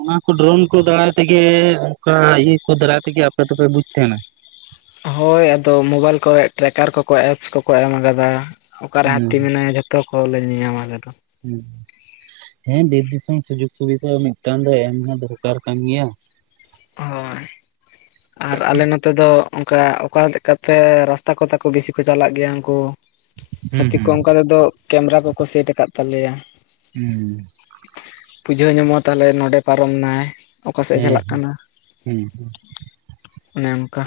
ᱚᱱᱟ ᱠᱚ ᱰᱨᱳᱱ ᱠᱚ ᱫᱟᱨᱟᱭ ᱛᱮᱜᱮ ᱚᱱᱠᱟ ᱤᱭᱟᱹ ᱠᱚ ᱫᱟᱨᱟᱭ ᱛᱮᱜᱮ ᱟᱯᱮ ᱫᱚᱯᱮ ᱵᱩᱡ ᱛᱟᱦᱮᱱᱟ? ᱦᱳᱭ ᱟᱫᱚ ᱢᱳᱵᱟᱭᱤᱞ ᱠᱚᱨᱮ ᱴᱨᱮᱠᱟᱨ ᱠᱚᱠᱚ ᱮᱯᱥ ᱠᱚᱠᱚ ᱮᱢ ᱠᱟᱫᱟ᱾ ᱚᱠᱟᱨᱮ ᱦᱩᱸ ᱦᱟᱹᱛᱤ ᱢᱮᱱᱟᱭᱟ ᱡᱷᱚᱛᱚ ᱠᱚᱞᱮ ᱧᱮᱧᱟᱢᱟ ᱟᱞᱮᱫᱚ᱾ ᱦᱩᱸ ᱦᱮᱸ ᱵᱤᱨᱮᱥ ᱫᱤᱥᱚᱢ ᱥᱩᱡᱳᱜ ᱥᱩᱵᱤᱫᱟ ᱢᱤᱫᱴᱟᱝ ᱫᱚ ᱮᱢ ᱦᱚᱸ ᱫᱚᱨᱠᱟᱨ ᱠᱟᱱ ᱜᱮᱭᱟ᱾ ᱦᱚᱭ᱾ ᱟᱨ ᱟᱞᱮ ᱱᱚᱛᱮ ᱫᱚ ᱚᱝᱠᱟ ᱚᱠᱟ ᱞᱮᱠᱟᱛᱮ ᱨᱟᱥᱛᱟ ᱠᱚᱛᱟ ᱠᱚ ᱵᱤᱥᱤ ᱠᱚ ᱪᱟᱞᱟᱜ ᱜᱤᱭᱟ ᱩᱱᱠᱩ ᱦᱩᱸ ᱦᱟᱹᱛᱤ ᱠᱚ ᱦᱩᱸ ᱚᱝᱠᱮ ᱛᱮᱫᱚ ᱠᱮᱢᱨᱟ ᱠᱚᱠᱚ ᱥᱮᱴ ᱟᱠᱟᱫ ᱛᱟᱞᱮᱭᱟ᱾ ᱦᱩᱸ᱾ ᱯᱩᱡᱟᱹᱣ ᱧᱟᱢᱚᱜᱼᱟ ᱛᱟᱦᱚᱞᱮ ᱱᱚᱸᱰᱮ ᱯᱟᱨᱚᱢ ᱱᱟᱭ᱾ ᱚᱠᱟ ᱥᱮᱫ ᱮ ᱦᱮᱸ ᱦᱮᱸ, ᱪᱟᱞᱟᱜ ᱠᱟᱱᱟ ᱦᱩᱸ ᱦᱩᱸ᱾ ᱚᱱᱮ ᱚᱝᱠᱟ᱾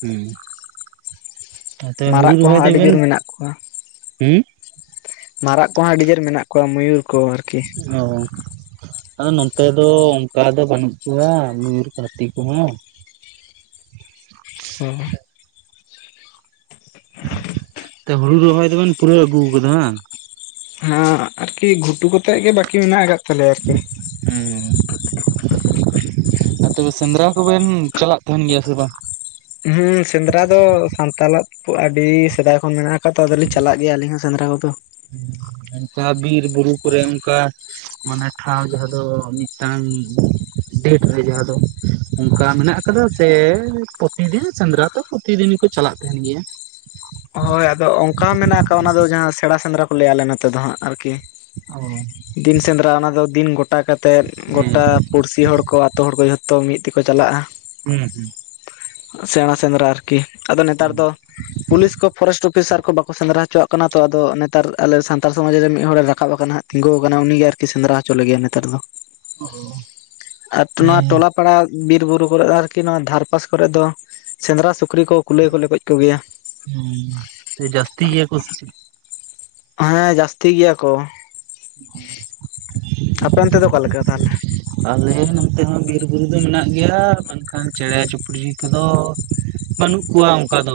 ᱦᱩᱸ ᱛᱟ ᱛᱮ ᱦᱩᱲᱩ ᱢᱟᱨᱟᱜ ᱨᱚᱦᱚᱭ ᱠᱚᱦᱚᱸ ᱟᱹᱰᱤ ᱫᱚᱵᱮᱱ ᱡᱳᱨ ᱢᱮᱱᱟᱜ ᱠᱚᱣᱟ ᱦᱩᱸ ᱢᱟᱨᱟᱜ ᱠᱚᱦᱚᱸ ᱟᱹᱰᱤ ᱡᱳᱨ ᱢᱮᱱᱟᱜ ᱠᱚᱣᱟ ᱢᱚᱭᱩᱨ ᱠᱚ ᱟᱨᱠᱤ᱾ ᱚ᱾ ᱟᱫᱚ ᱱᱚᱱᱛᱮ ᱫᱚ ᱚᱱᱠᱟ ᱫᱚ ᱵᱟᱹᱱᱩᱜ ᱠᱚᱣᱟ ᱢᱚᱭᱩᱨ ᱠᱚ ᱦᱟᱛᱤ ᱠᱩᱦᱚᱸ᱾ ᱦᱚ᱾ ᱛᱮ ᱦᱩᱲᱩ ᱨᱚᱦᱚᱭ ᱫᱚᱵᱮᱱ ᱯᱩᱨᱟᱹᱣ ᱟᱹᱜᱩᱣᱟ ᱠᱟᱫᱟ ᱦᱟᱝ? ᱦᱟᱸ ᱟᱨᱠᱤ ᱜᱷᱩᱴᱩ ᱠᱚᱛᱮᱜ ᱜᱮ ᱵᱟᱠᱤ ᱢᱮᱱᱟᱜ ᱟᱠᱟᱜ ᱛᱟᱞᱮᱭᱟ ᱟᱨᱠᱤ᱾ ᱦᱮᱸ ᱟᱨ ᱛᱚᱵᱮ ᱥᱮᱸᱫᱽᱨᱟ ᱠᱚᱵᱮᱱ ᱪᱟᱞᱟᱜ ᱛᱟᱦᱮᱱ ᱜᱮᱭᱟ ᱥᱮ ᱵᱟᱝ? ᱦᱩᱸ ᱥᱮᱸᱫᱽᱨᱟ ᱫᱚ ᱥᱟᱱᱛᱟᱞᱟᱜ ᱟᱹᱰᱤ ᱥᱮᱫᱟᱭ ᱠᱷᱚᱱ ᱢᱮᱱᱟᱜ ᱟᱠᱟᱛᱚ ᱟᱫᱚᱞᱤᱧ ᱪᱟᱞᱟᱜ ᱜᱮᱭᱟ ᱟᱞᱤᱧᱟᱜ ᱦᱚᱸ ᱥᱮᱸᱫᱽᱨᱟ ᱠᱚᱫᱚ᱾ ᱦᱩᱸ ᱚᱱᱠᱟ ᱵᱤᱨ ᱵᱩᱨᱩ ᱠᱚᱨᱮ ᱚᱱᱠᱟ ᱢᱟᱱᱮ ᱴᱷᱟᱶ ᱡᱟᱦᱟᱸ ᱫᱚ ᱢᱤᱫᱴᱟᱝ ᱰᱮᱴ ᱨᱮ ᱡᱟᱦᱟᱸ ᱫᱚ ᱚᱱᱠᱟ ᱢᱮᱱᱟᱜ ᱟᱠᱟᱫᱟ ᱥᱮ ᱯᱨᱚᱛᱤᱫᱤᱱ ᱥᱮᱸᱫᱽᱨᱟ ᱛᱚ ᱯᱨᱚᱛᱤᱫᱤᱱᱤ ᱜᱮ ᱠᱚ ᱪᱟᱞᱟᱜ ᱛᱟᱦᱮᱱ ᱜᱮᱭᱟ᱾ ᱦᱳᱭ ᱟᱫᱚ ᱚᱱᱠᱟ ᱦᱚ ᱢᱮᱱᱟᱜ ᱟᱠᱟᱜ-ᱟ ᱚᱱᱟ ᱫᱚ ᱡᱟᱦᱟᱸ ᱥᱮᱬᱟ ᱥᱮᱸᱫᱽᱨᱟ ᱠᱚ ᱞᱟᱹᱭᱟ ᱟᱞᱮ ᱱᱚᱛᱮ ᱫᱚ ᱦᱟᱸᱜ ᱟᱨᱠᱤ᱾ ᱚ᱾ ᱫᱤᱱ ᱥᱮᱸᱫᱽᱨᱟ ᱚᱱᱟ ᱫᱚ ᱫᱤᱱ ᱜᱚᱴᱟ ᱠᱟᱛᱮᱫ ᱦᱮᱸ ᱜᱚᱴᱟ ᱯᱩᱲᱥᱤ ᱦᱚᱲ ᱠᱚ, ᱟᱛᱳ ᱦᱚᱲ ᱠᱚ ᱡᱷᱚᱛᱚ ᱢᱤᱫ ᱛᱮᱠᱚ ᱪᱟᱞᱟᱜᱼᱟ᱾ ᱦᱩᱸ ᱦᱩᱸ᱾ ᱥᱮᱬᱟ ᱥᱮᱸᱫᱽᱨᱟ ᱟᱨᱠᱤ᱾ ᱟᱫᱚ ᱦᱩᱸ ᱱᱮᱛᱟᱨ ᱫᱚ ᱯᱩᱞᱤᱥ ᱠᱚ ᱯᱷᱚᱨᱮᱥᱴ ᱚᱯᱷᱤᱥᱟᱨ ᱠᱚ ᱵᱟᱠᱚ ᱥᱮᱸᱫᱽᱨᱟ ᱦᱚᱪᱚᱣᱟᱜ ᱠᱟᱱᱟ ᱛᱚ᱾ ᱟᱫᱚ ᱱᱮᱛᱟᱨ ᱟᱞᱮ ᱥᱟᱱᱛᱟᱲ ᱥᱚᱢᱟᱡᱽ ᱨᱮ ᱢᱤᱫ ᱦᱚᱲᱮ ᱨᱟᱠᱟᱵ ᱟᱠᱟᱱᱟ ᱦᱟᱸᱜ᱾ ᱛᱤᱸᱜᱳᱣ ᱠᱟᱱᱟ ᱩᱱᱤ ᱜᱮ ᱟᱨᱠᱤ ᱥᱮᱸᱫᱽᱨᱟ ᱦᱚᱪᱚ ᱞᱮ ᱜᱮᱭᱟᱭ ᱱᱮᱛᱟᱨ ᱫᱚ᱾ ᱚ ᱟᱨ ᱴᱱᱚᱱᱚᱣᱟ ᱦᱮᱸ ᱴᱚᱞᱟ ᱯᱟᱲᱟ ᱵᱤᱨ ᱵᱩᱨᱩ ᱠᱚᱨᱮ ᱫᱚ ᱟᱨᱠᱤ ᱱᱚᱣᱟ ᱫᱷᱟᱨᱯᱟᱥ ᱠᱚᱨᱮᱫ ᱫᱚ ᱥᱮᱸᱫᱽᱨᱟ ᱥᱩᱠᱨᱤ ᱠᱚ ᱠᱩᱞᱟᱹᱭ ᱠᱚᱞᱮ ᱜᱚᱡ ᱠᱚᱜᱮᱭᱟ᱾ ᱦᱩᱸ ᱛᱮ ᱡᱟᱹᱟᱥᱛᱤ ᱜᱮᱭᱟ ᱠᱚ ᱥᱮ ᱪᱮᱫ? ᱦᱮᱸ ᱡᱟᱹᱥᱛᱤ ᱜᱮᱭᱟ ᱠᱚ᱾ ᱚ᱾ ᱟᱯᱮ ᱚᱱᱛᱮ ᱫᱚ ᱚᱠᱟ ᱞᱮᱠᱟ ᱛᱟᱦᱚᱞᱮ? ᱟᱞᱮ ᱱᱚᱱᱚᱛᱮ ᱦᱚᱸ ᱵᱤᱨᱼᱵᱩᱨᱩ ᱫᱚ ᱢᱮᱱᱟᱜ ᱜᱮᱭᱟ ᱢᱮᱱᱠᱷᱟᱱ ᱪᱮᱬᱮ ᱪᱩᱯᱲᱤ ᱠᱚᱫᱚ ᱵᱟᱹᱱᱩᱜ ᱠᱩᱣᱟ ᱚᱱᱠᱟ ᱫᱚ᱾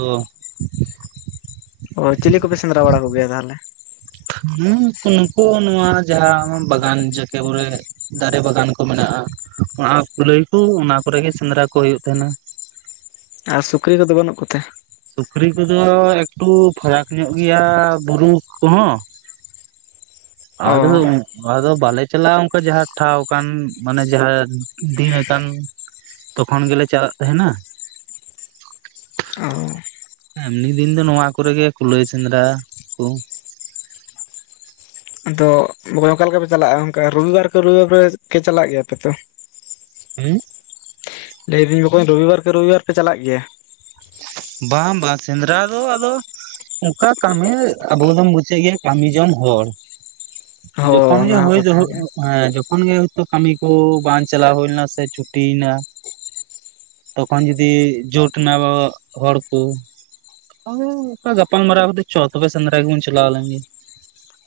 ᱚ ᱪᱤᱞᱮ ᱠᱚᱯᱮ ᱥᱮᱸᱫᱽᱨᱟ ᱵᱟᱲᱟ ᱠᱚᱜᱮᱭᱟ ᱛᱟᱦᱚᱞᱮ? ᱦᱩᱸ ᱠᱩ ᱱᱩᱠᱩ ᱱᱚᱣᱟ ᱡᱟᱦᱟᱸ ᱢᱟ ᱵᱟᱜᱟᱱ ᱡᱟᱠᱮ ᱵᱚᱨᱮ ᱫᱟᱨᱮ ᱵᱟᱜᱟᱱᱠᱚ ᱢᱮᱱᱟᱜᱼᱟ᱾ ᱚᱱᱟ ᱠᱩᱞᱟᱹᱭᱠᱩ ᱚᱱᱟ ᱠᱩᱨᱮᱜᱮ ᱥᱮᱸᱫᱽᱨᱟ ᱠᱚ ᱦᱩᱭᱩᱜ ᱛᱟᱦᱮᱱᱟ᱾ ᱟᱨ ᱥᱩᱠᱨᱤ ᱠᱚᱫᱚ ᱵᱟᱹᱱᱩᱜ ᱠᱚᱛᱮ? ᱥᱩᱠᱨᱤ ᱠᱚᱫᱚ ᱮᱠᱴᱩ ᱯᱷᱟᱨᱟᱠ ᱧᱚᱜ ᱜᱮᱭᱟ ᱵᱩᱨᱩ ᱠᱚᱦᱚᱸ᱾ ᱚ ᱟᱫᱚᱞᱮ ᱟᱫᱚ ᱵᱟᱞᱮ ᱪᱟᱞᱟᱜᱼᱟ ᱚᱱᱠᱟ ᱡᱟᱦᱟᱸ ᱴᱷᱟᱶ ᱠᱟᱱ ᱢᱟᱱᱮ ᱡᱟᱦᱟᱸ ᱫᱤᱱ ᱟᱠᱟᱱ ᱛᱚᱠᱷᱚᱱ ᱜᱮᱞᱮ ᱪᱟᱞᱟᱜ ᱛᱟᱦᱮᱱᱟ᱾ ᱚ᱾ ᱮᱢᱱᱤ ᱫᱤᱱ ᱫᱚ ᱱᱚᱣᱟ ᱠᱚᱨᱮᱜᱮ ᱠᱩᱞᱟᱹᱭ ᱥᱮᱸᱫᱽᱨᱟ ᱠᱚ᱾ ᱟᱫᱚ ᱵᱚᱠᱚᱧ ᱚᱠᱟ ᱞᱮᱠᱟᱯᱮ ᱪᱟᱞᱟᱜᱼᱟ ᱚᱱᱠᱟ ᱨᱚᱵᱤᱵᱟᱨ ᱠᱮ ᱨᱚᱵᱤᱵᱟᱨ ᱯᱮ ᱠᱮ ᱪᱟᱞᱟᱜ ᱜᱮᱭᱟᱯᱮ ᱛᱚ? ᱦᱩᱸ? ᱞᱟᱹᱭ ᱤᱫᱟᱹᱧ ᱵᱚᱠᱚᱧ ᱨᱩᱵᱤ ᱵᱟᱨ ᱠᱮ ᱨᱩᱵᱤ ᱵᱟᱨ ᱯᱮ ᱪᱟᱞᱟᱜ ᱜᱮᱭᱟ? ᱵᱟᱝ ᱵᱟᱝ ᱥᱮᱸᱫᱽᱨᱟ ᱫᱚ ᱟᱫᱚ ᱚᱝᱠᱟ ᱠᱟᱹᱢᱤ ᱟᱵᱚ ᱫᱚᱢ ᱵᱩᱡᱽᱼᱮᱜ ᱜᱮᱭᱟ ᱠᱟᱹᱢᱤ ᱡᱚᱢ ᱦᱚᱲ, ᱦᱚ ᱡᱚᱠᱷᱚᱱ ᱚᱱᱟ ᱜᱮ ᱦᱚᱸ ᱦᱩᱭ ᱠᱟᱛᱷᱟ ᱜᱮ ᱫᱚᱦᱚᱜᱼᱚᱜ ᱦᱮᱸ ᱡᱚᱠ ᱠᱷᱚᱱ ᱜᱮ ᱦᱚᱭᱛᱚ ᱠᱟᱹᱢᱤ ᱠᱚ ᱵᱟᱝ ᱪᱟᱞᱟᱣ ᱦᱩᱭ ᱞᱮᱱᱟ ᱥᱮ ᱪᱷᱩᱴᱤᱭᱮᱱᱟ ᱛᱚᱠᱷᱚᱱ ᱡᱩᱫᱤ ᱡᱳᱴ ᱮᱱᱟ ᱟᱵᱟᱵᱟᱜ ᱦᱚᱲ ᱠᱳ, ᱦᱚ, ᱚᱠᱟ ᱜᱟᱯᱟᱞ ᱢᱟᱨᱟᱣ ᱠᱟᱛᱮ ᱪᱚ ᱛᱚᱵᱮ ᱥᱮᱸᱫᱽᱨᱟ ᱜᱮᱵᱚᱱ ᱪᱟᱞᱟᱣ ᱞᱮᱱ ᱜᱮ।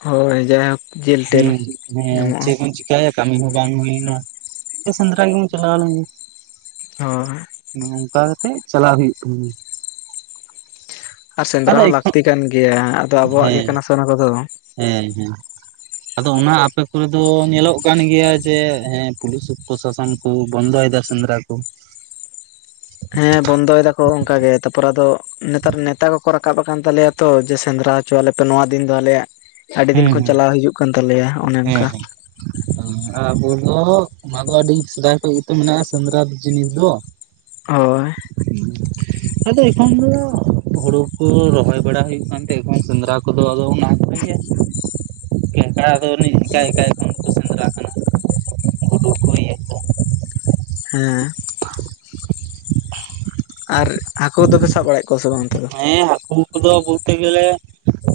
ᱦᱳᱭ ᱡᱟᱭᱦᱩᱠ ᱦᱩᱸ, ᱦᱮᱸ ᱪᱮᱜ ᱵᱚᱱ ᱪᱤᱠ ᱠᱟᱭᱟ, ᱠᱟᱹᱢᱤ ᱦᱚᱸ ᱵᱟᱝ ᱦᱩᱭ ᱞᱮᱱᱟ ᱪᱚ ᱥᱮᱸᱫᱽᱨᱟ ᱜᱮᱵᱚᱱ ᱪᱟᱞᱟᱣ ᱞᱮᱱ ᱜᱮ। ᱦᱳᱭ। ᱜᱚᱝᱠᱟᱣ ᱠᱟᱛᱮᱜ ᱪᱟᱞᱟᱜ ᱦᱩᱭᱩᱜ ᱛᱟᱢᱟ। ᱟᱨ ᱥᱮᱸᱫᱽᱨᱟ ᱟᱫᱚ ᱦᱚᱸ ᱮᱠᱷᱚᱱ ᱞᱟᱹᱠᱛᱤ ᱠᱟᱱ ᱜᱮᱭᱟ ᱟᱫᱚ ᱟᱵᱚᱣᱟᱜ ᱜᱮ ᱦᱮᱸ ᱠᱟᱱᱟ ᱥᱮ ᱚᱱᱟ ᱠᱚᱫᱚ। ᱦᱮᱸ ᱦᱮᱸ। ᱟᱫᱚ ᱚᱱᱟ ᱟᱯᱮ ᱠᱚᱨᱮ ᱫᱚ ᱧᱮᱞᱚᱜ ᱠᱟᱱ ᱜᱮᱭᱟ ᱡᱮ ᱦᱮᱸ ᱯᱩᱞᱤᱥ ᱯᱨᱚᱥᱟᱥᱚᱱ ᱠᱩ ᱵᱚᱱᱫᱚᱭᱮᱫᱟ ᱥᱮᱸᱫᱽᱨᱟ ᱠᱚ। ᱦᱮᱸ ᱵᱚᱱᱫᱚᱭᱮᱫᱟ ᱠᱚ ᱚᱝᱠᱟ ᱜᱮ ᱛᱟᱯᱚᱨᱮ ᱟᱫᱚ ᱱᱮᱛᱟᱨ ᱱᱮᱛᱟ ᱠᱚᱠᱚ ᱨᱟᱠᱟᱵ ᱟᱠᱟᱱ ᱛᱟᱞᱮᱭᱟ ᱛᱚ ᱡᱮ ᱥᱮᱸᱫᱽᱨᱟ ᱦᱚᱪᱚ ᱣᱟᱞᱮᱯᱮ ᱱᱚᱣᱟ ᱫᱤᱱ ᱫᱚ ᱟᱞᱮᱭᱟᱜ ᱟᱹᱰᱤ ᱫᱤᱱ ᱦᱮᱸ ᱠᱷᱚᱱ ᱦᱮᱸ ᱪᱟᱞᱟᱣ ᱦᱤᱡᱩᱜ ᱠᱟᱱ ᱛᱟᱞᱮᱭᱟ ᱚᱱᱮ ᱚᱱᱠᱟ। [unintelligible] ᱦᱮᱸ। ᱦᱮᱸ ᱟᱨ ᱟᱹᱵᱩ ᱫᱚ ᱚᱱᱟ ᱫᱚ ᱟᱹᱰᱤ ᱥᱮᱫᱟᱭ ᱠᱷᱚᱡ ᱜᱮᱛᱚ ᱢᱮᱱᱟᱜᱼᱟ ᱥᱮᱸᱫᱽᱨᱟᱫ ᱡᱤᱱᱤᱥ ᱫᱚ ᱦᱳᱭ। ᱦᱩᱸ, ᱟᱫᱚ ᱮᱠᱷᱚᱱ ᱫᱚ ᱦᱩᱲᱩ ᱠᱚ ᱨᱚᱦᱚᱭ ᱵᱟᱲᱟ ᱦᱩᱭᱩᱜ ᱠᱟᱱ ᱛᱮᱸ ᱮᱠᱷᱚᱱ ᱥᱮᱸᱫᱽᱨᱟ ᱠᱚᱫᱚ ᱟᱫᱚ ᱚᱱᱟ ᱠᱚᱨᱮ ᱜᱮ ᱠᱮᱸᱠᱟᱬᱟᱫ ᱟᱫᱚ ᱩᱱᱤ ᱮᱠᱟᱭ ᱮᱠᱟᱭ ᱠᱷᱚᱱ ᱜᱮ ᱠᱚ ᱥᱮᱸᱫᱽᱨᱟ ᱠᱟᱱᱟ। ᱜᱩᱰᱩ ᱠᱚ ᱤᱭᱟᱹ ᱠᱚ ᱦᱮᱸ। ᱟᱨ ᱦᱟᱠᱳ ᱫᱚᱯᱮ ᱥᱟᱵ ᱵᱟᱲᱟᱭᱮᱫ ᱠᱚᱣᱟ ᱥᱮ ᱵᱟᱝ ᱚᱱᱛᱮ ᱫᱚ? ᱦᱮᱸ ᱦᱟᱹᱠᱩ ᱠᱚᱫᱚ ᱵᱚᱞᱛᱮ ᱜᱮᱞᱮ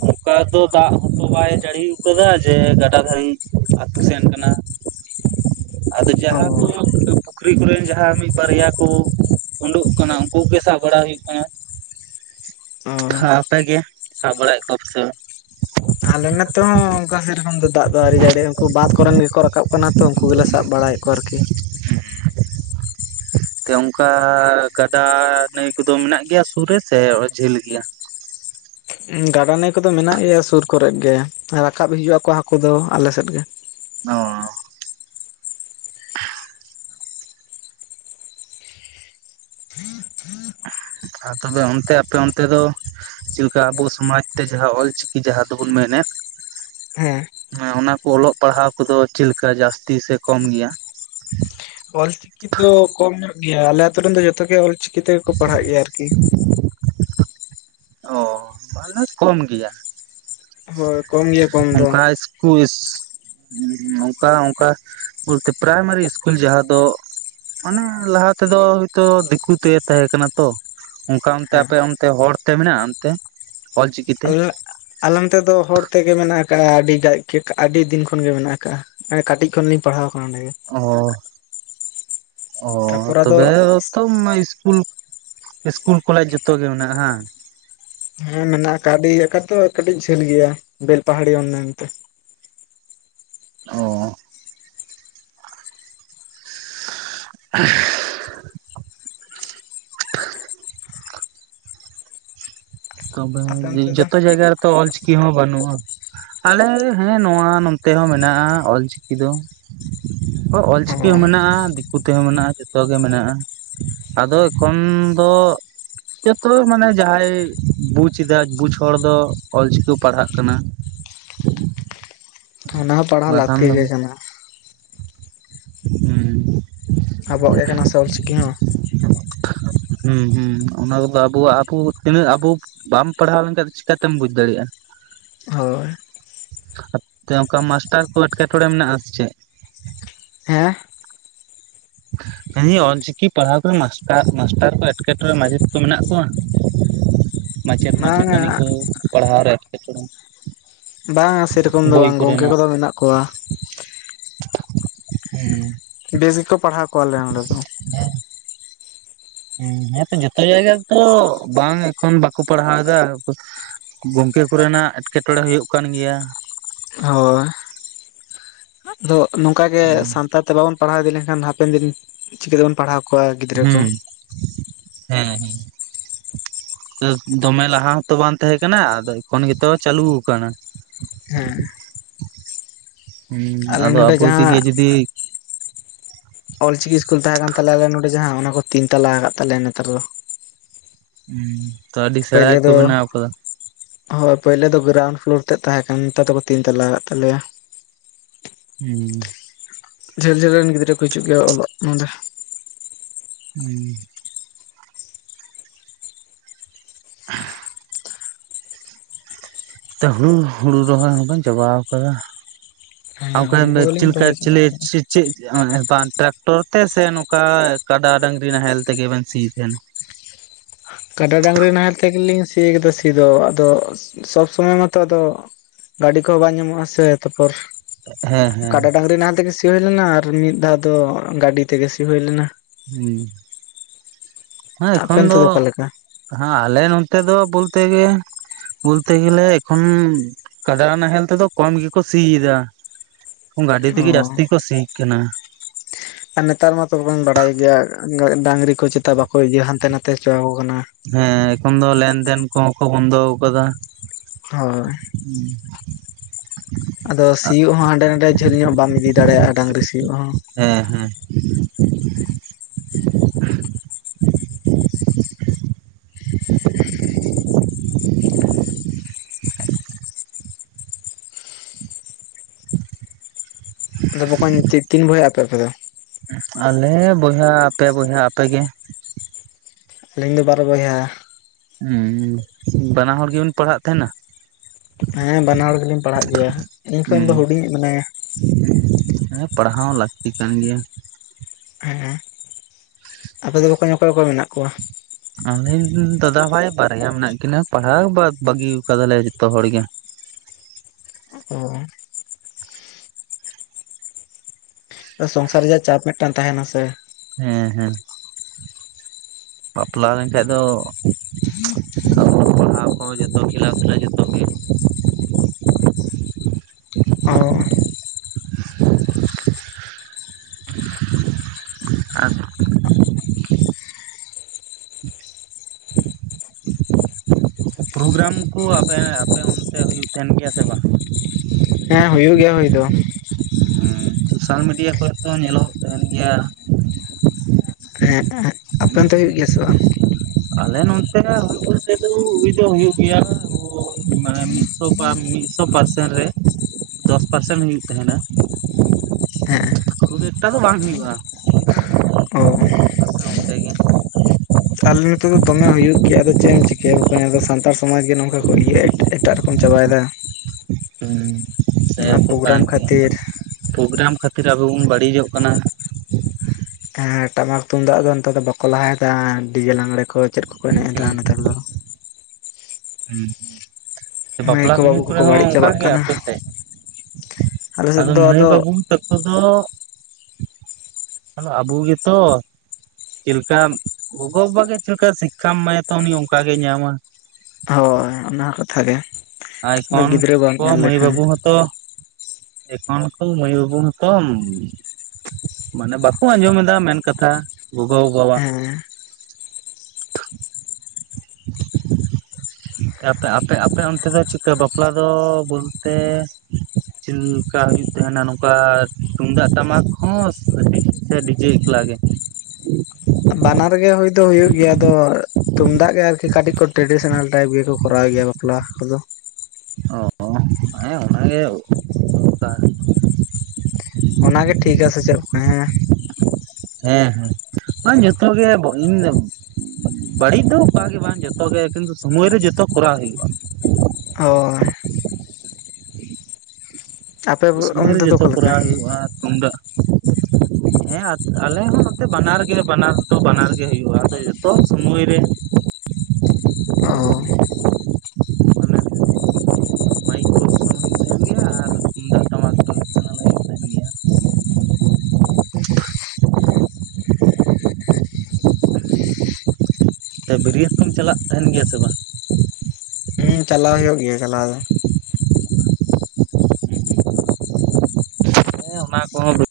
ᱚᱝᱠᱟ ᱫᱚ ᱫᱟᱜ ᱦᱚᱸᱛᱚ ᱵᱟᱭ ᱡᱟᱹᱲᱤ ᱟᱠᱟᱫᱟ ᱡᱮ ᱜᱟᱰᱟ ᱫᱷᱟᱣᱤᱡ ᱟᱹᱛᱩ ᱥᱮᱱ ᱠᱟᱱᱟ। ᱟᱫᱚ ᱡᱟᱦᱟᱸ ᱚ ᱫᱚ [unintelligible] ᱯᱩᱠᱷᱨᱤ ᱠᱚᱨᱮ ᱡᱟᱦᱟᱸ ᱢᱤᱫ ᱵᱟᱨᱭᱟ ᱠᱚ ᱩᱰᱩᱠ ᱟᱠᱟᱱᱟ ᱩᱱᱠᱩ ᱜᱮ ᱥᱟᱵ ᱵᱟᱲᱟ ᱦᱩᱭᱩᱜ ᱠᱟᱱᱟ, ᱚ ᱟᱯᱮ ᱜᱮ ᱥᱟᱵ ᱵᱟᱲᱟᱭᱮᱫ ᱠᱚᱣᱟ ᱯᱮ ᱥᱮ ᱵᱟᱝ? ᱟᱞᱮ ᱢᱟ ᱛᱚ ᱦᱚᱸᱜᱼᱚᱝᱠᱟ ᱥᱮ ᱨᱚᱠᱚᱢ ᱫᱚ ᱫᱟᱜ ᱫᱚ ᱟᱹᱣᱨᱤ ᱡᱟᱹᱲᱤ ᱩᱱᱠᱩ ᱵᱟᱸᱫᱷ ᱠᱚᱨᱮᱱ ᱜᱮᱠᱚ ᱨᱟᱠᱟᱵ ᱠᱟᱱᱟ ᱛᱚ ᱩᱝᱠᱩ ᱜᱮᱞᱮ ᱥᱟᱵ ᱵᱟᱲᱟᱭᱮᱫ ᱠᱚᱣᱟ ᱟᱨᱠᱤ। ᱦᱩᱸ [unintelligible] ᱠᱮ ᱚᱝᱠᱟ ᱜᱟᱰᱟ ᱱᱟᱹᱭ ᱠᱚᱫᱚ ᱢᱮᱱᱟᱜ ᱜᱮᱭᱟ ᱥᱩᱨ ᱨᱮ ᱥᱮ ᱡᱷᱟᱹᱞ ᱜᱮᱭᱟ? ᱩᱸ ᱜᱟᱰᱟ ᱱᱟᱹᱭ ᱠᱚᱫᱚ ᱢᱮᱱᱟᱜ ᱜᱮᱭᱟ ᱥᱩᱨ ᱠᱚᱨᱮᱫ ᱜᱮ ᱨᱟᱠᱟᱵ ᱦᱤᱡᱩᱜᱼᱟᱠᱚ ᱦᱟᱹᱠᱩ ᱫᱚ ᱟᱞᱮ ᱥᱮᱫ ᱜᱮ। ᱚ, [unintelligible] ᱟᱨ ᱛᱚᱵᱮ ᱚᱱᱛᱮ ᱟᱯᱮ ᱚᱱᱛᱮ ᱫᱚ ᱪᱮᱫ ᱞᱮᱠᱟ ᱟᱵᱚ ᱥᱚᱢᱟᱡᱽ ᱛᱮ ᱡᱟᱦᱟᱸ ᱚᱞᱪᱤᱠᱤ ᱡᱟᱦᱟᱸ ᱫᱚᱵᱚᱱ ᱢᱮᱱᱮᱫ, ᱦᱮᱸ। ᱦᱮᱸ ᱚᱱᱟ ᱠᱚ ᱚᱞᱚᱜ ᱯᱟᱲᱦᱟᱣ ᱠᱚᱫᱚ ᱪᱤᱫ ᱞᱮᱠᱟ ᱡᱟᱹᱥᱛᱤ ᱥᱮ ᱠᱚᱢ ᱜᱮᱭᱟ? ᱚᱞ ᱪᱤᱠᱤ ᱫᱚ ᱠᱚᱢ ᱧᱚᱜ ᱜᱮᱭᱟ ᱟᱞᱮ ᱟᱹᱛᱩ ᱨᱮᱱ ᱫᱚ ᱡᱚᱛᱚ ᱜᱮ ᱚᱞ ᱪᱤᱠᱤ ᱛᱮᱜᱮ ᱠᱚ ᱯᱟᱲᱦᱟᱜ ᱜᱮᱭᱟ ᱟᱨᱠᱤ। ᱚ ᱢᱟᱱᱮ ᱠᱚᱢ ᱜᱮᱭᱟ। ᱦᱳᱭ ᱠᱚᱢ ᱜᱮᱭᱟ ᱠᱚᱢ ᱫᱚ᱾ [unintelligible] ᱚᱱᱠᱟ ᱚᱱᱠᱟ ᱵᱚᱞᱛᱮ ᱯᱨᱟᱭᱢᱟᱨᱤ ᱥᱠᱩᱞ ᱡᱟᱦᱟᱸ ᱫᱚ ᱚᱱᱮ ᱞᱟᱦᱟ ᱛᱮᱫᱚ ᱦᱚᱭᱛᱚ ᱫᱤᱠᱩ ᱛᱮ ᱛᱟᱦᱮᱸ ᱠᱟᱱᱟ ᱛᱚ᱾ ᱚᱱᱠᱟ ᱚᱱᱛᱮ ᱦᱮᱸ ᱟᱯᱮ ᱚᱱᱛᱮ ᱦᱚᱲᱛᱮ ᱢᱮᱱᱟᱜᱼᱟ ᱚᱱᱛᱮ ᱚᱞᱪᱤᱠᱤ ᱛᱮ? ᱟᱞᱮ ᱟᱞᱮ ᱚᱱᱛᱮ ᱫᱚ ᱦᱚᱲ ᱛᱮᱜᱮ ᱢᱮᱱᱟᱜ ᱠᱟᱜᱼᱟ᱾ ᱟᱹᱰᱤ [unintelligible] ᱟᱹᱰᱤ ᱫᱤᱱ ᱠᱷᱚᱱ ᱜᱮ ᱢᱮᱱᱟᱜ ᱠᱟᱜᱼᱟ᱾ ᱮᱸ ᱠᱟᱴᱤᱡ ᱠᱷᱚᱱ ᱞᱤᱧ ᱯᱟᱲᱦᱟᱣ ᱠᱟᱱᱟ ᱚᱸᱰᱮ ᱜᱮ᱾ ᱚ ᱛᱟᱯᱚᱨ ᱟᱫᱚ ᱛᱚᱵᱮ [unintelligible] ᱤᱥᱠᱩᱞ, ᱤᱥᱠᱩᱞ ᱠᱚᱞᱮᱡᱽ ᱡᱚᱛᱚ ᱜᱮ ᱢᱮᱱᱟᱜᱼᱟ ᱦᱟᱝ? ᱦᱮᱸ ᱢᱮᱱᱟᱜ ᱠᱟᱫᱼᱟ ᱟᱹᱰᱤ ᱟᱠᱟᱛᱮ ᱠᱟᱹᱴᱤᱡ ᱡᱷᱟᱹᱞ ᱜᱮᱭᱟ ᱵᱮᱞᱯᱟᱦᱟᱲᱤ ᱚᱱᱮ ᱚᱮᱱᱛᱮ᱾ ᱚ [inaudible] ᱛᱚᱵᱮ ᱟᱯᱮ ᱚᱱᱛᱮ ᱫᱚ ᱡᱚᱛᱚ ᱡᱟᱭᱜᱟ ᱨᱮᱛᱚ ᱚᱞᱪᱤᱠᱤ ᱦᱚᱸ ᱵᱟᱹᱱᱩᱜᱼᱟ᱾ ᱟᱞᱮ ᱦᱮᱸ ᱱᱚᱣᱟ ᱱᱚᱱᱛᱮ ᱦᱚᱸ ᱢᱮᱱᱟᱜᱼᱟ ᱚᱞᱪᱤᱠᱤ ᱫᱚ᱾ ᱚᱞᱪᱤᱠᱤ ᱦᱚᱸ ᱚ ᱢᱮᱱᱟᱜᱼᱟ, ᱫᱤᱠᱩ ᱯᱩᱛᱷᱤ ᱦᱚᱸ ᱢᱮᱱᱟᱜᱼᱟ, ᱡᱚᱛᱚ ᱜᱮ ᱢᱮᱱᱟᱜᱼᱟ, ᱟᱫᱚ ᱮᱠᱷᱚᱱ ᱫᱚ ᱡᱚᱛᱚᱭ ᱢᱟᱱᱮ ᱡᱟᱦᱟᱸᱭ ᱵᱩᱡᱫᱟ ᱵᱩᱡ ᱦᱚᱲ ᱫᱚ ᱚᱞᱪᱤᱠᱤ ᱯᱟᱲᱦᱟᱜ ᱠᱟᱱᱟ᱾ ᱚᱱᱟ ᱦᱚᱸ ᱯᱟᱲᱦᱟᱣ ᱵᱟᱠᱷᱟᱱ ᱞᱟᱹᱠᱛᱤ ᱫᱚ ᱜᱮ ᱠᱟᱱᱟ᱾ ᱦᱩᱸ ᱟᱵᱚᱣᱟᱜ ᱜᱮ ᱠᱟᱱᱟ ᱥᱮ ᱚᱞ ᱪᱤᱠᱤ ᱦᱚᱸ᱾ ᱦᱮᱸ ᱦᱮᱸ ᱚᱱᱟ ᱠᱚᱫᱚ ᱟᱵᱚᱣᱟᱜ ᱟᱵᱚ ᱛᱤᱱᱟᱹᱜ ᱟᱵᱚ ᱵᱟᱢ ᱯᱟᱲᱦᱟᱣ ᱞᱮᱱᱠᱷᱟᱡ ᱪᱤᱠᱟᱛᱮᱢ ᱵᱩᱡ ᱫᱟᱲᱮᱜᱼᱟ ᱾ ᱦᱳᱭ᱾ [unintelligible] ᱚᱱᱠᱟ ᱢᱟᱥᱴᱟᱨ ᱠᱚ ᱮᱸᱴᱠᱮᱴᱚᱬᱮᱸ ᱢᱮᱱᱟᱜᱼᱟ ᱥᱮ ᱪᱮᱫ? ᱦᱮᱸ? ᱢᱮᱱᱫᱤᱧ ᱚᱞᱪᱤᱠᱤ ᱯᱟᱲᱦᱟᱣ ᱠᱚᱨᱮ ᱢᱟᱥᱴᱟᱨ ᱢᱟᱥᱴᱟᱨ ᱠᱚ ᱮᱸᱴᱠᱮᱴᱚᱲᱮ ᱢᱟᱪᱮᱫ ᱠᱚ ᱢᱮᱱᱟᱜ ᱠᱚᱣᱟ? ᱢᱟᱪᱮᱫ ᱵᱟᱝᱟ ᱢᱟᱪᱮᱛᱟᱹᱱᱤ ᱠᱚ ᱯᱟᱲᱦᱟᱣ ᱨᱮ ᱮᱴᱠᱮᱴᱚᱬᱮ ᱵᱟᱝᱟ ᱥᱮᱨᱚᱠᱚᱢ ᱫᱚ ᱵᱳᱭ ᱵᱟᱝ ᱜᱚᱝᱠᱮ ᱠᱚᱨᱮᱱᱟᱜ ᱠᱚᱫᱚ ᱢᱮᱱᱟᱜ ᱠᱚᱣᱟ᱾ [unintelligible] ᱵᱮᱥ ᱜᱮ ᱠᱚ ᱯᱟᱲᱦᱟᱣ ᱠᱚᱣᱟ ᱟᱞᱮ ᱱᱚᱰᱮ ᱫᱚ᱾ ᱦᱮᱸᱛᱚ ᱡᱚᱛᱚ ᱡᱟᱭᱜᱟ ᱨᱮᱛᱚ ᱵᱟᱝ ᱮᱠᱷᱚᱱ ᱵᱟᱠᱚ ᱯᱟᱲᱦᱟᱣᱫᱟ᱾ ᱜᱚᱝᱠᱮ ᱠᱚᱨᱮᱱᱟᱜ ᱮᱸᱴᱠᱮᱴᱚᱬᱮ ᱦᱳᱭᱳᱜ ᱠᱟᱱ ᱜᱮᱭᱟ᱾ ᱦᱳᱭ᱾ ᱟᱫᱚ ᱱᱚᱝᱠᱟ ᱜᱮ ᱦᱩᱸ ᱥᱟᱱᱛᱟᱲ ᱛᱮ ᱵᱟᱵᱚᱱ ᱯᱟᱲᱦᱟᱣ ᱤᱫᱤ ᱞᱮᱱᱠᱷᱟᱱ ᱦᱟᱯᱮᱱ ᱫᱤᱱ ᱪᱤᱠᱟᱹ ᱛᱮᱵᱚᱱ ᱯᱟᱲᱦᱟᱣ ᱠᱚᱣᱟ ᱜᱤᱫᱽᱨᱟᱹ ᱠᱚ᱾ ᱦᱮᱸ ᱦᱮᱸ᱾ ᱫᱚᱢᱮ ᱞᱟᱦᱟ ᱦᱚᱸᱛᱚ ᱵᱟᱝ ᱛᱟᱦᱮᱸ ᱠᱟᱱᱟ᱾ ᱟᱫᱚ ᱮᱠᱷᱚᱱ ᱜᱮᱛᱚ ᱪᱟᱹᱞᱩ ᱠᱟᱱᱟ᱾ ᱦᱮᱸ᱾ ᱦᱩᱸ ᱟᱞᱮ ᱟᱫᱚ ᱱᱚᱰᱮ ᱟᱵᱚ ᱛᱮᱜᱮ ᱡᱟᱦᱟᱸ ᱡᱩᱫᱤ ᱚᱞᱪᱤᱠᱤ ᱤᱥᱠᱩᱞ ᱛᱟᱦᱮᱸ ᱠᱟᱱ ᱛᱟᱞᱮᱭᱟ ᱟᱞᱮ ᱱᱚᱰᱮ ᱡᱟᱦᱟᱸ ᱚᱱᱟ ᱠᱚ ᱛᱤᱱ ᱛᱟᱞᱟ ᱠᱟᱫ ᱛᱟᱞᱮᱭᱟ ᱱᱮᱛᱟᱨ ᱫᱚ᱾ [unintelligible] ᱛᱚ ᱟᱹᱰᱤ ᱥᱮᱬᱟ ᱯᱟᱹᱭᱞᱟᱹ ᱜᱮ ᱠᱚ ᱫᱚ ᱵᱮᱱᱟᱣ ᱠᱟᱫᱟ᱾ ᱦᱳᱭ ᱯᱳᱭᱞᱳ ᱫᱚ ᱜᱨᱟᱣᱩᱱᱰ ᱯᱷᱳᱞᱳᱨ ᱛᱮᱫ ᱛᱟᱦᱮᱸ ᱠᱟᱱᱟ ᱱᱮᱛᱟᱨ ᱫᱚᱠᱚ ᱛᱤᱱ ᱛᱟᱞᱟ ᱠᱟᱫ ᱛᱟᱞᱮᱭᱟ᱾ ᱦᱩᱸ᱾ ᱡᱷᱟᱹᱞ ᱡᱷᱟᱹᱞ ᱨᱮᱱ ᱜᱤᱫᱽᱟᱹ ᱠᱚ ᱦᱤᱡᱩᱜ ᱜᱮᱭᱟ ᱚᱞᱚᱜ ᱱᱚᱸᱰᱮ᱾ [unintelligible] ᱛᱮ ᱦᱩᱲᱩ ᱦᱩᱲᱩ ᱨᱚᱦᱚᱭ ᱦᱚᱸ ᱵᱮᱱ ᱪᱟᱵᱟᱣ ᱠᱟᱫᱟ? ᱦᱮᱸ ᱦᱩᱲᱩ [inaudible] ᱠᱚᱫᱚᱞᱤᱧ ᱪᱤᱞᱠᱟ ᱨᱚᱦᱚᱭ ᱪᱟᱵᱟ ᱪᱮᱞᱮ ᱟᱠᱟᱫᱟ ᱪᱤ ᱪᱮᱫ ᱵᱟᱝ ᱴᱨᱟᱠᱴᱚᱨ ᱛᱮ ᱥᱮ ᱱᱚᱝᱠᱟ ᱠᱟᱰᱟ, ᱰᱟᱝᱨᱤ ᱱᱟᱦᱮᱞ ᱛᱮᱜᱮ ᱵᱮᱱ ᱥᱤᱭ ᱛᱟᱦᱮᱸᱱ? ᱠᱟᱰᱟ ᱰᱟᱝᱨᱤ ᱱᱟᱦᱮᱞ ᱛᱮᱜᱮ ᱞᱤᱧ ᱥᱤ ᱠᱟᱫᱟ ᱥᱤ ᱫᱚ ᱟᱫᱚ ᱥᱚᱵ ᱥᱚᱢᱚᱭ ᱢᱟᱛᱚ ᱟᱫᱚ ᱜᱟᱹᱰᱤ ᱠᱚᱦᱚᱸ ᱵᱟᱝ ᱧᱟᱢᱚᱜᱼᱟ ᱥᱮ ᱛᱟᱯᱚᱨ ᱦᱮᱸ ᱦᱮᱸ ᱠᱟᱰᱟ ᱰᱟᱝᱨᱤ ᱱᱟᱦᱮᱞ ᱛᱮᱜᱮ ᱥᱤ ᱦᱩᱭ ᱞᱮᱱᱟ ᱟᱨ ᱢᱤᱫ ᱫᱷᱟᱣ ᱫᱚ ᱜᱟᱹᱰᱤ ᱛᱮᱜᱮ ᱥᱤ ᱦᱩᱭ ᱞᱮᱱᱟ ᱾ ᱦᱩᱸ ᱾ ᱦᱮᱸ ᱟᱯᱮ ᱮᱠᱷᱚᱱ ᱚᱱᱛᱮ ᱫᱚ ᱚᱠᱟ ᱞᱮᱠᱟ? ᱦᱟᱸ ᱟᱞᱮ ᱱᱚᱛᱮ ᱫᱚ ᱵᱚᱞᱛᱮ ᱜᱮ ᱵᱚᱞᱛᱮ ᱜᱮᱞᱮ ᱮᱠᱷᱚᱱ ᱠᱟᱰᱟ ᱱᱟᱦᱮᱞ ᱛᱮᱫᱚ ᱠᱚᱢ ᱜᱮᱠᱚ ᱥᱤ ᱮᱫᱟ ᱾ ᱜᱟᱹᱰᱤ ᱛᱮᱜᱮ ᱚ ᱡᱟᱹᱥᱛᱤ ᱠᱚ ᱥᱤ ᱠᱟᱱᱟ ᱾ ᱟᱨ ᱱᱮᱛᱟᱨ ᱢᱟᱛᱚ ᱵᱮᱱ ᱵᱟᱰᱟᱭ ᱜᱮᱭᱟ ᱰᱟᱝᱨᱤ ᱠᱚ ᱪᱮᱛᱟ ᱵᱟᱠᱚ ᱤᱭᱟᱹ ᱦᱟᱱᱛᱮ ᱱᱟᱛᱮ ᱦᱚᱪᱚ ᱟᱠᱚ ᱠᱟᱱᱟ᱾ ᱦᱮᱸ ᱮᱠᱷᱚᱱ ᱫᱚ ᱞᱮᱱᱫᱮᱱ ᱠᱚᱦᱚᱸ ᱠᱚ ᱵᱚᱱᱫᱚ ᱟᱠᱟᱫᱟ ᱾ ᱦᱳᱭ ᱾ [unintelligible] ᱟᱫᱚ ᱥᱤᱭᱳᱜ ᱦᱚᱸ ᱦᱟᱸᱰᱮ ᱱᱟᱰᱮ ᱡᱷᱟᱹᱞ ᱧᱚᱜ ᱵᱟᱢ ᱤᱫᱤ ᱫᱟᱲᱮᱭᱟᱜᱼᱟ ᱰᱟᱝᱨᱤ ᱥᱤᱭᱳᱜ ᱦᱚᱸ ᱾ ᱦᱮᱸ ᱦᱮᱸ ᱾ [unintelligible] ᱟᱫᱚ ᱵᱚᱠᱚᱧ ᱛᱤᱱ ᱛᱤᱱ ᱵᱳᱭᱦᱟ ᱟᱯᱮ ᱟᱯᱮ ᱫᱚ? ᱟᱞᱮ ᱵᱚᱭᱦᱟ ᱯᱮ ᱵᱚᱭᱦᱟ, ᱟᱯᱮ ᱜᱮ? ᱟ. ᱞᱤᱧ ᱫᱚ ᱵᱟᱨ ᱵᱚᱭᱦᱟ ᱾ ᱦᱩᱸ ᱵᱟᱱᱟ ᱦᱚᱲ ᱜᱮᱵᱤᱱ ᱯᱟᱲᱦᱟᱜ ᱛᱟᱦᱮᱱᱟ? ᱦᱮᱸ ᱵᱟᱱᱟ ᱦᱚᱲ ᱜᱮᱞᱤᱧ ᱯᱟᱲᱦᱟᱜ ᱜᱮᱭᱟ ᱤᱧ ᱠᱷᱚᱱ ᱫᱚ ᱦᱩᱸ ᱦᱩᱰᱤᱧᱤ ᱢᱮᱱᱟᱭᱟ ᱾ ᱦᱮᱸ ᱯᱟᱲᱦᱟᱣ ᱦᱚᱸ ᱞᱟᱹᱠᱛᱤ ᱠᱟᱱ ᱜᱮᱭᱟ ᱾ ᱦᱮᱸ ᱟᱯᱮ ᱫᱚ ᱵᱚᱠᱚᱧ ᱚᱠᱚᱭ ᱚᱠᱚᱭ ᱠᱚ ᱢᱮᱱᱟᱜ ᱠᱚᱣᱟ? ᱟᱹᱞᱤᱧ ᱫᱟᱫᱟ ᱵᱷᱟᱭ ᱵᱟᱨᱭᱟ ᱢᱮᱱᱟᱜ ᱠᱤᱱᱟ ᱯᱟᱲᱦᱟᱣ ᱵᱟ ᱵᱟᱹᱜᱤ ᱠᱟᱫᱟᱞᱮ ᱡᱷᱚᱛᱚ ᱦᱚᱲ ᱜᱮ ᱾ [unintelligible] ᱥᱚᱝᱥᱟᱨ ᱨᱮᱭᱟᱜ ᱪᱟᱯ ᱢᱤᱫᱴᱟᱝ ᱛᱟᱦᱮᱸᱱᱟ ᱥᱮ ᱾ ᱦᱮᱸ ᱦᱮᱸ ᱵᱟᱯᱞᱟ ᱞᱮᱱᱠᱷᱟᱡ ᱫᱚ ᱟᱵᱚ ᱯᱟᱲᱦᱟᱣ ᱠᱚ ᱡᱚᱛᱷᱚ ᱠᱷᱮᱞᱟ ᱯᱷᱮᱞᱟ ᱡᱚᱛᱷᱚ ᱜᱮ᱾ ᱚᱻ [unintelligible] ᱯᱨᱳᱜᱨᱟᱢ ᱠᱚ ᱟᱯᱮ ᱟᱯᱮ ᱚᱱᱛᱮ ᱦᱩᱭᱩᱜ ᱛᱟᱦᱮᱸᱱ ᱜᱮᱭᱟ ᱥᱮ ᱵᱟᱝ? ᱦᱮᱸ ᱦᱩᱭᱩᱜ ᱜᱮᱭᱟ ᱦᱩᱭ ᱫᱚ ᱾ ᱥᱳᱥᱟᱞ ᱢᱤᱰᱤᱭᱟ ᱠᱚᱨᱮ ᱫᱚ ᱧᱮᱞᱚᱜ ᱛᱟᱦᱮᱸᱱ ᱜᱮᱭᱟ ᱾ ᱦᱮᱸ ᱦᱮᱸ ᱟᱯᱮ ᱚᱱᱛᱮ ᱦᱩᱭᱩᱜ ᱜᱤᱭᱟ ᱥᱮ ᱵᱟᱝ? ᱟᱞᱮ ᱱᱚᱛᱮ ᱵᱚᱞᱛᱮ ᱫᱚ ᱦᱩᱭ ᱫᱚ ᱦᱩᱭᱩᱜ ᱜᱤᱭᱟ ᱾ ᱳᱭ ᱢᱟᱱᱮ ᱢᱤᱫᱥᱚ ᱵᱟᱝ ᱢᱤᱫᱥᱚ ᱯᱟᱨᱥᱮᱱ ᱨᱮ ᱫᱚᱥ ᱯᱟᱨᱥᱮᱱ ᱦᱩᱭᱩᱜ ᱛᱟᱦᱮᱸᱱᱟ ᱾ ᱦᱮᱸ ᱾ ᱠᱷᱩᱵ ᱮᱠᱴᱟ ᱫᱚ ᱵᱟᱝ ᱦᱩᱭᱩᱜᱼᱟ ᱾ ᱚᱻ ᱾ ᱟᱯᱮ ᱚᱱᱛᱮ ᱜᱮ ᱟᱞᱮ ᱱᱳᱛᱮ ᱫᱚᱢᱮ ᱦᱩᱭᱩᱜ ᱜᱮᱭᱟ ᱟᱫᱚ ᱪᱮᱫ ᱮᱢ ᱪᱤᱠᱟᱹᱭᱟ ᱵᱚᱠᱚᱧ ᱟᱫᱚ ᱥᱟᱱᱛᱟᱲ ᱥᱚᱢᱟᱡᱽ ᱜᱮ ᱱᱚᱝᱠᱟ ᱠᱚ ᱤᱭᱟᱹ ᱮᱴᱟᱜ ᱨᱚᱠᱚᱢ ᱪᱟᱵᱟᱭᱮᱫᱟ ᱾ ᱦᱩᱸ ᱥᱮᱨᱚᱠᱚ ᱯᱨᱳᱜᱨᱟᱢ ᱠᱷᱟᱹᱛᱤᱨ [inaudible] ᱯᱨᱳᱜᱨᱟᱢ ᱠᱷᱟᱹᱛᱤᱨ ᱟᱵᱚ ᱵᱚᱱ ᱵᱟᱹᱲᱤᱡᱚᱜ ᱠᱟᱱᱟ᱾ ᱮᱸᱻ ᱴᱟᱢᱟᱠ ᱛᱩᱢᱫᱟᱜ ᱫᱚ ᱱᱮᱛᱟᱨ ᱫᱚ ᱵᱟᱠᱚ ᱞᱟᱦᱟᱭᱮᱫᱟ ᱰᱤᱡᱮ ᱞᱟᱜᱽᱬᱮ ᱠᱚ ᱪᱮᱫ ᱠᱚᱠᱚ ᱮᱱᱮᱡ ᱮᱫᱟ ᱱᱮᱛᱟᱨ ᱫᱚ ᱾ ᱦᱩᱸ ᱦᱩᱸ ᱢᱟᱹᱭ ᱵᱟᱯᱞᱟ ᱠᱚ ᱵᱤᱦᱟᱹ ᱵᱟᱹᱵᱩ ᱠᱚᱨᱮ ᱠᱚᱠᱚ ᱦᱚᱸ ᱵᱟᱹᱲᱤᱡ ᱪᱟᱵᱟᱜ ᱚᱱᱠᱟᱜᱮ ᱠᱟᱱᱟ ᱟᱯᱮ ᱥᱮᱫ? ᱟᱞᱮ ᱥᱮᱫ ᱟᱫᱚ ᱫᱚ ᱢᱟᱹᱭ ᱵᱟᱹᱵᱩ ᱛᱟᱠᱚ ᱫᱚ ᱟᱫᱚ ᱟᱵᱩ ᱜᱮᱛᱚ᱾ ᱪᱮᱞᱠᱟ ᱜᱚᱜᱚ-ᱵᱟᱵᱟ ᱜᱮ ᱪᱮᱞᱠᱟ ᱥᱤᱠᱷᱟᱢ ᱮᱢᱟᱭᱟ ᱛᱚ ᱩᱱᱤ ᱚᱱᱠᱟᱜᱮ ᱧᱟᱢᱟ᱾ ᱦᱳᱭ ᱚᱱᱟ ᱦᱚᱸ ᱠᱟᱛᱷᱟ ᱜᱮ᱾ ᱟᱭ ᱟᱫᱚ ᱯᱷᱳᱱ ᱜᱤᱫᱽᱨᱟᱹ ᱵᱟᱢ ᱠᱚ ᱧᱮᱞ ᱢᱟᱹᱭ ᱞᱮᱠᱷᱟᱱ ᱵᱟᱹᱵᱩ ᱦᱚᱸᱛᱚ ᱮᱠᱷᱚᱱ ᱠᱚ ᱢᱟᱹᱭ ᱵᱟᱹᱵᱩ ᱦᱚᱛᱚᱢ ᱢᱟᱱᱮ ᱵᱟᱠᱚ ᱟᱸᱡᱚᱢᱮᱫᱟ ᱢᱮᱱ ᱠᱟᱛᱷᱟ ᱜᱚᱜᱚ-ᱵᱟᱵᱟᱣᱟᱜ᱾ ᱦᱮᱸ [inaudible] ᱟᱯᱮ ᱟᱯᱮ ᱟᱯᱮ ᱚᱱᱛᱮ ᱫᱚ ᱪᱤᱠᱟᱹ ᱵᱟᱯᱞᱟ ᱫᱚ ᱵᱚᱞᱛᱮ ᱪᱤᱞ ᱞᱮᱠᱟ ᱦᱩᱭᱩᱜ ᱛᱟᱦᱮᱱᱟ ᱱᱚᱝᱠᱟ ᱛᱩᱢᱫᱟᱜ ᱴᱟᱢᱟᱠ ᱦᱚᱸ ᱥᱮ ᱰᱤᱡᱮ ᱰᱤᱡᱮ ᱮᱠᱞᱟᱜᱮ? ᱵᱟᱱᱟᱨ ᱜᱮ ᱦᱩᱭᱳ ᱫᱚ ᱦᱩᱭᱩᱜ ᱜᱮᱭᱟ ᱟᱫᱚ ᱛᱩᱢᱫᱟᱜ ᱜᱮ ᱟᱨᱠᱤ ᱠᱟᱹᱴᱤᱡ ᱠᱚ ᱴᱨᱮᱰᱤᱥᱚᱱᱟᱞ ᱴᱟᱭᱤᱯ ᱜᱮᱠᱚ ᱠᱚᱨᱟᱣ ᱜᱮᱭᱟ ᱵᱟᱯᱞᱟ ᱠᱚᱫᱚ᱾ ᱚ ᱦᱮᱸ ᱚᱱᱟᱜᱮ [unintelligible] ᱚᱱᱟᱜᱮ ᱴᱷᱤᱠᱟ ᱥᱮ ᱪᱮᱫ ᱦᱮᱸ᱾ ᱦᱮᱸ ᱦᱮᱸ᱾ ᱵᱟᱝ ᱡᱷᱚᱛᱚ ᱜᱮ ᱤᱧ ᱫᱚ ᱵᱟᱹᱲᱤᱡ ᱫᱚ ᱚᱠᱟ ᱜᱮ ᱵᱟᱝ ᱡᱚᱛᱚᱜ ᱜᱮ ᱠᱤᱱᱛᱩ ᱥᱚᱢᱚᱭ ᱨᱮ ᱡᱚᱛᱚ ᱠᱚᱨᱟᱣ ᱦᱩᱭᱩᱜᱼᱟ᱾ ᱚ᱾ ᱟᱯᱮ ᱥᱚᱢᱚᱭ ᱨᱮ ᱚᱱᱛᱮ ᱫᱚ ᱡᱚᱛᱚ ᱚᱠᱟ ᱞᱮᱠᱟ ᱠᱚᱨᱟᱣ ᱦᱩᱭᱩᱜᱼᱟ ᱛᱩᱢᱫᱟᱜ ᱦᱮᱸ ᱟᱞᱮ ᱦᱚᱸ ᱱᱚᱛᱮ ᱵᱟᱱᱟᱨ ᱜᱮ ᱵᱟᱱᱟᱨ ᱛᱚ ᱵᱟᱱᱟᱨ ᱜᱮ ᱦᱩᱭᱩᱜᱼᱟ ᱟᱫᱚ ᱡᱚᱛᱚ ᱥᱩᱚᱢᱚᱭ ᱨᱮ ᱚ᱾ ᱢᱟᱹᱭᱤᱠ ᱠᱚ ᱟᱱᱟ ᱥᱟᱜᱜᱮ ᱛᱟᱦᱮᱱ ᱜᱮᱭᱟ ᱟᱨ ᱛᱩᱢᱫᱟᱜ ᱴᱟᱢᱟᱠ ᱠᱚ [unintelligible] ᱛᱟᱦᱮᱱ ᱜᱮᱭᱟ ᱾ [unintelligible] ᱛᱮ ᱵᱤᱨᱟᱹᱨᱭᱟᱹᱛ ᱠᱚᱢ ᱪᱟᱞᱟᱜ ᱛᱟᱦᱮᱱ ᱜᱮᱭᱟ ᱥᱮ ᱵᱟᱝ? ᱦᱩᱸ ᱪᱟᱞᱟᱣ ᱦᱩᱭᱩᱜ ᱜᱮᱭᱟ ᱪᱟᱞᱟᱣ ᱫᱚ᱾ ᱦᱮᱸ ᱚᱱᱟ ᱠᱚᱦᱚᱸ